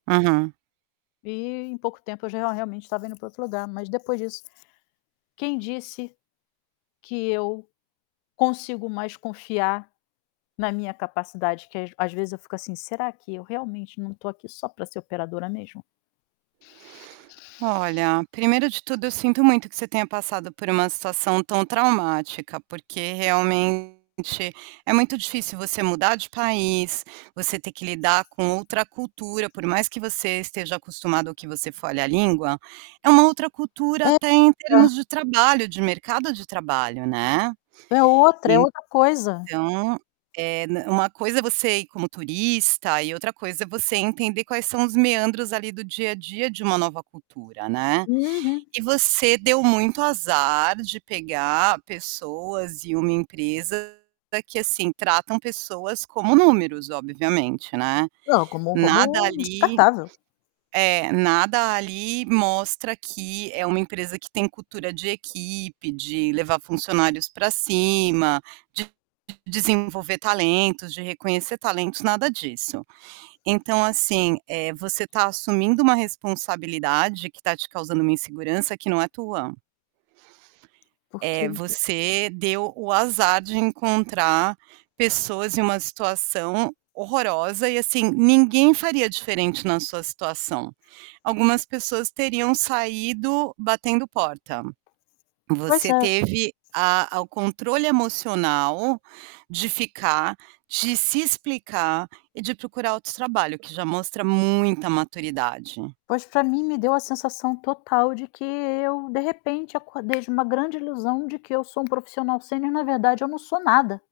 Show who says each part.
Speaker 1: Aham.
Speaker 2: E em pouco tempo eu já já realmente estava indo para outro lugar, mas depois disso, quem disse que eu consigo mais confiar na minha capacidade? Que às às vezes eu fico assim: "Será que eu realmente não tô aqui só pra ser operadora mesmo?".
Speaker 1: Olha, primeiro de tudo, eu sinto muito que você tenha passado por uma situação tão traumática porque, realmente, é muito difícil você mudar de país, você ter que lidar com outra cultura. Por mais que você esteja acostumado ou que você fale a língua, é uma outra cultura
Speaker 2: É, é
Speaker 1: até em termos de trabalho, de mercado de trabalho, né,
Speaker 2: é outra é outra coisa.
Speaker 1: então, eh, né, uma coisa é você ir como turista e outra coisa é você entender quais são os meandros ali, do dia a dia de uma nova cultura, né.
Speaker 2: Uhum.
Speaker 1: E você deu muito azar de pegar pessoas e uma empresa tá que assim, tratam pessoas como números, obviamente, né,
Speaker 2: Não, como
Speaker 1: nada
Speaker 2: como
Speaker 1: ali
Speaker 2: descartável.
Speaker 1: É, nada ali mostra que é uma empresa que tem cultura de equipe, de levar funcionários pra cima, de desenvolver talentos, de reconhecer talentos, nada disso. Então, assim, eh, você tá assumindo uma responsabilidade que tá te causando uma insegurança que não é tua.
Speaker 2: Por quê?
Speaker 1: Eh, você deu o azar de encontrar pessoas em uma situação horrorosa e, assim, ninguém faria diferente na sua situação. Algumas pessoas teriam saído batendo porta.
Speaker 2: Pois
Speaker 1: Você
Speaker 2: é.
Speaker 1: teve a a o controle emocional de ficar, de se explicar e de procurar outro trabalho, o que já mostra muita maturidade.
Speaker 2: Pois pra mim, me deu a sensação total de que eu, de repente, acordei de uma grande ilusão, de que eu sou um profissional sênior; na verdade, eu não sou nada.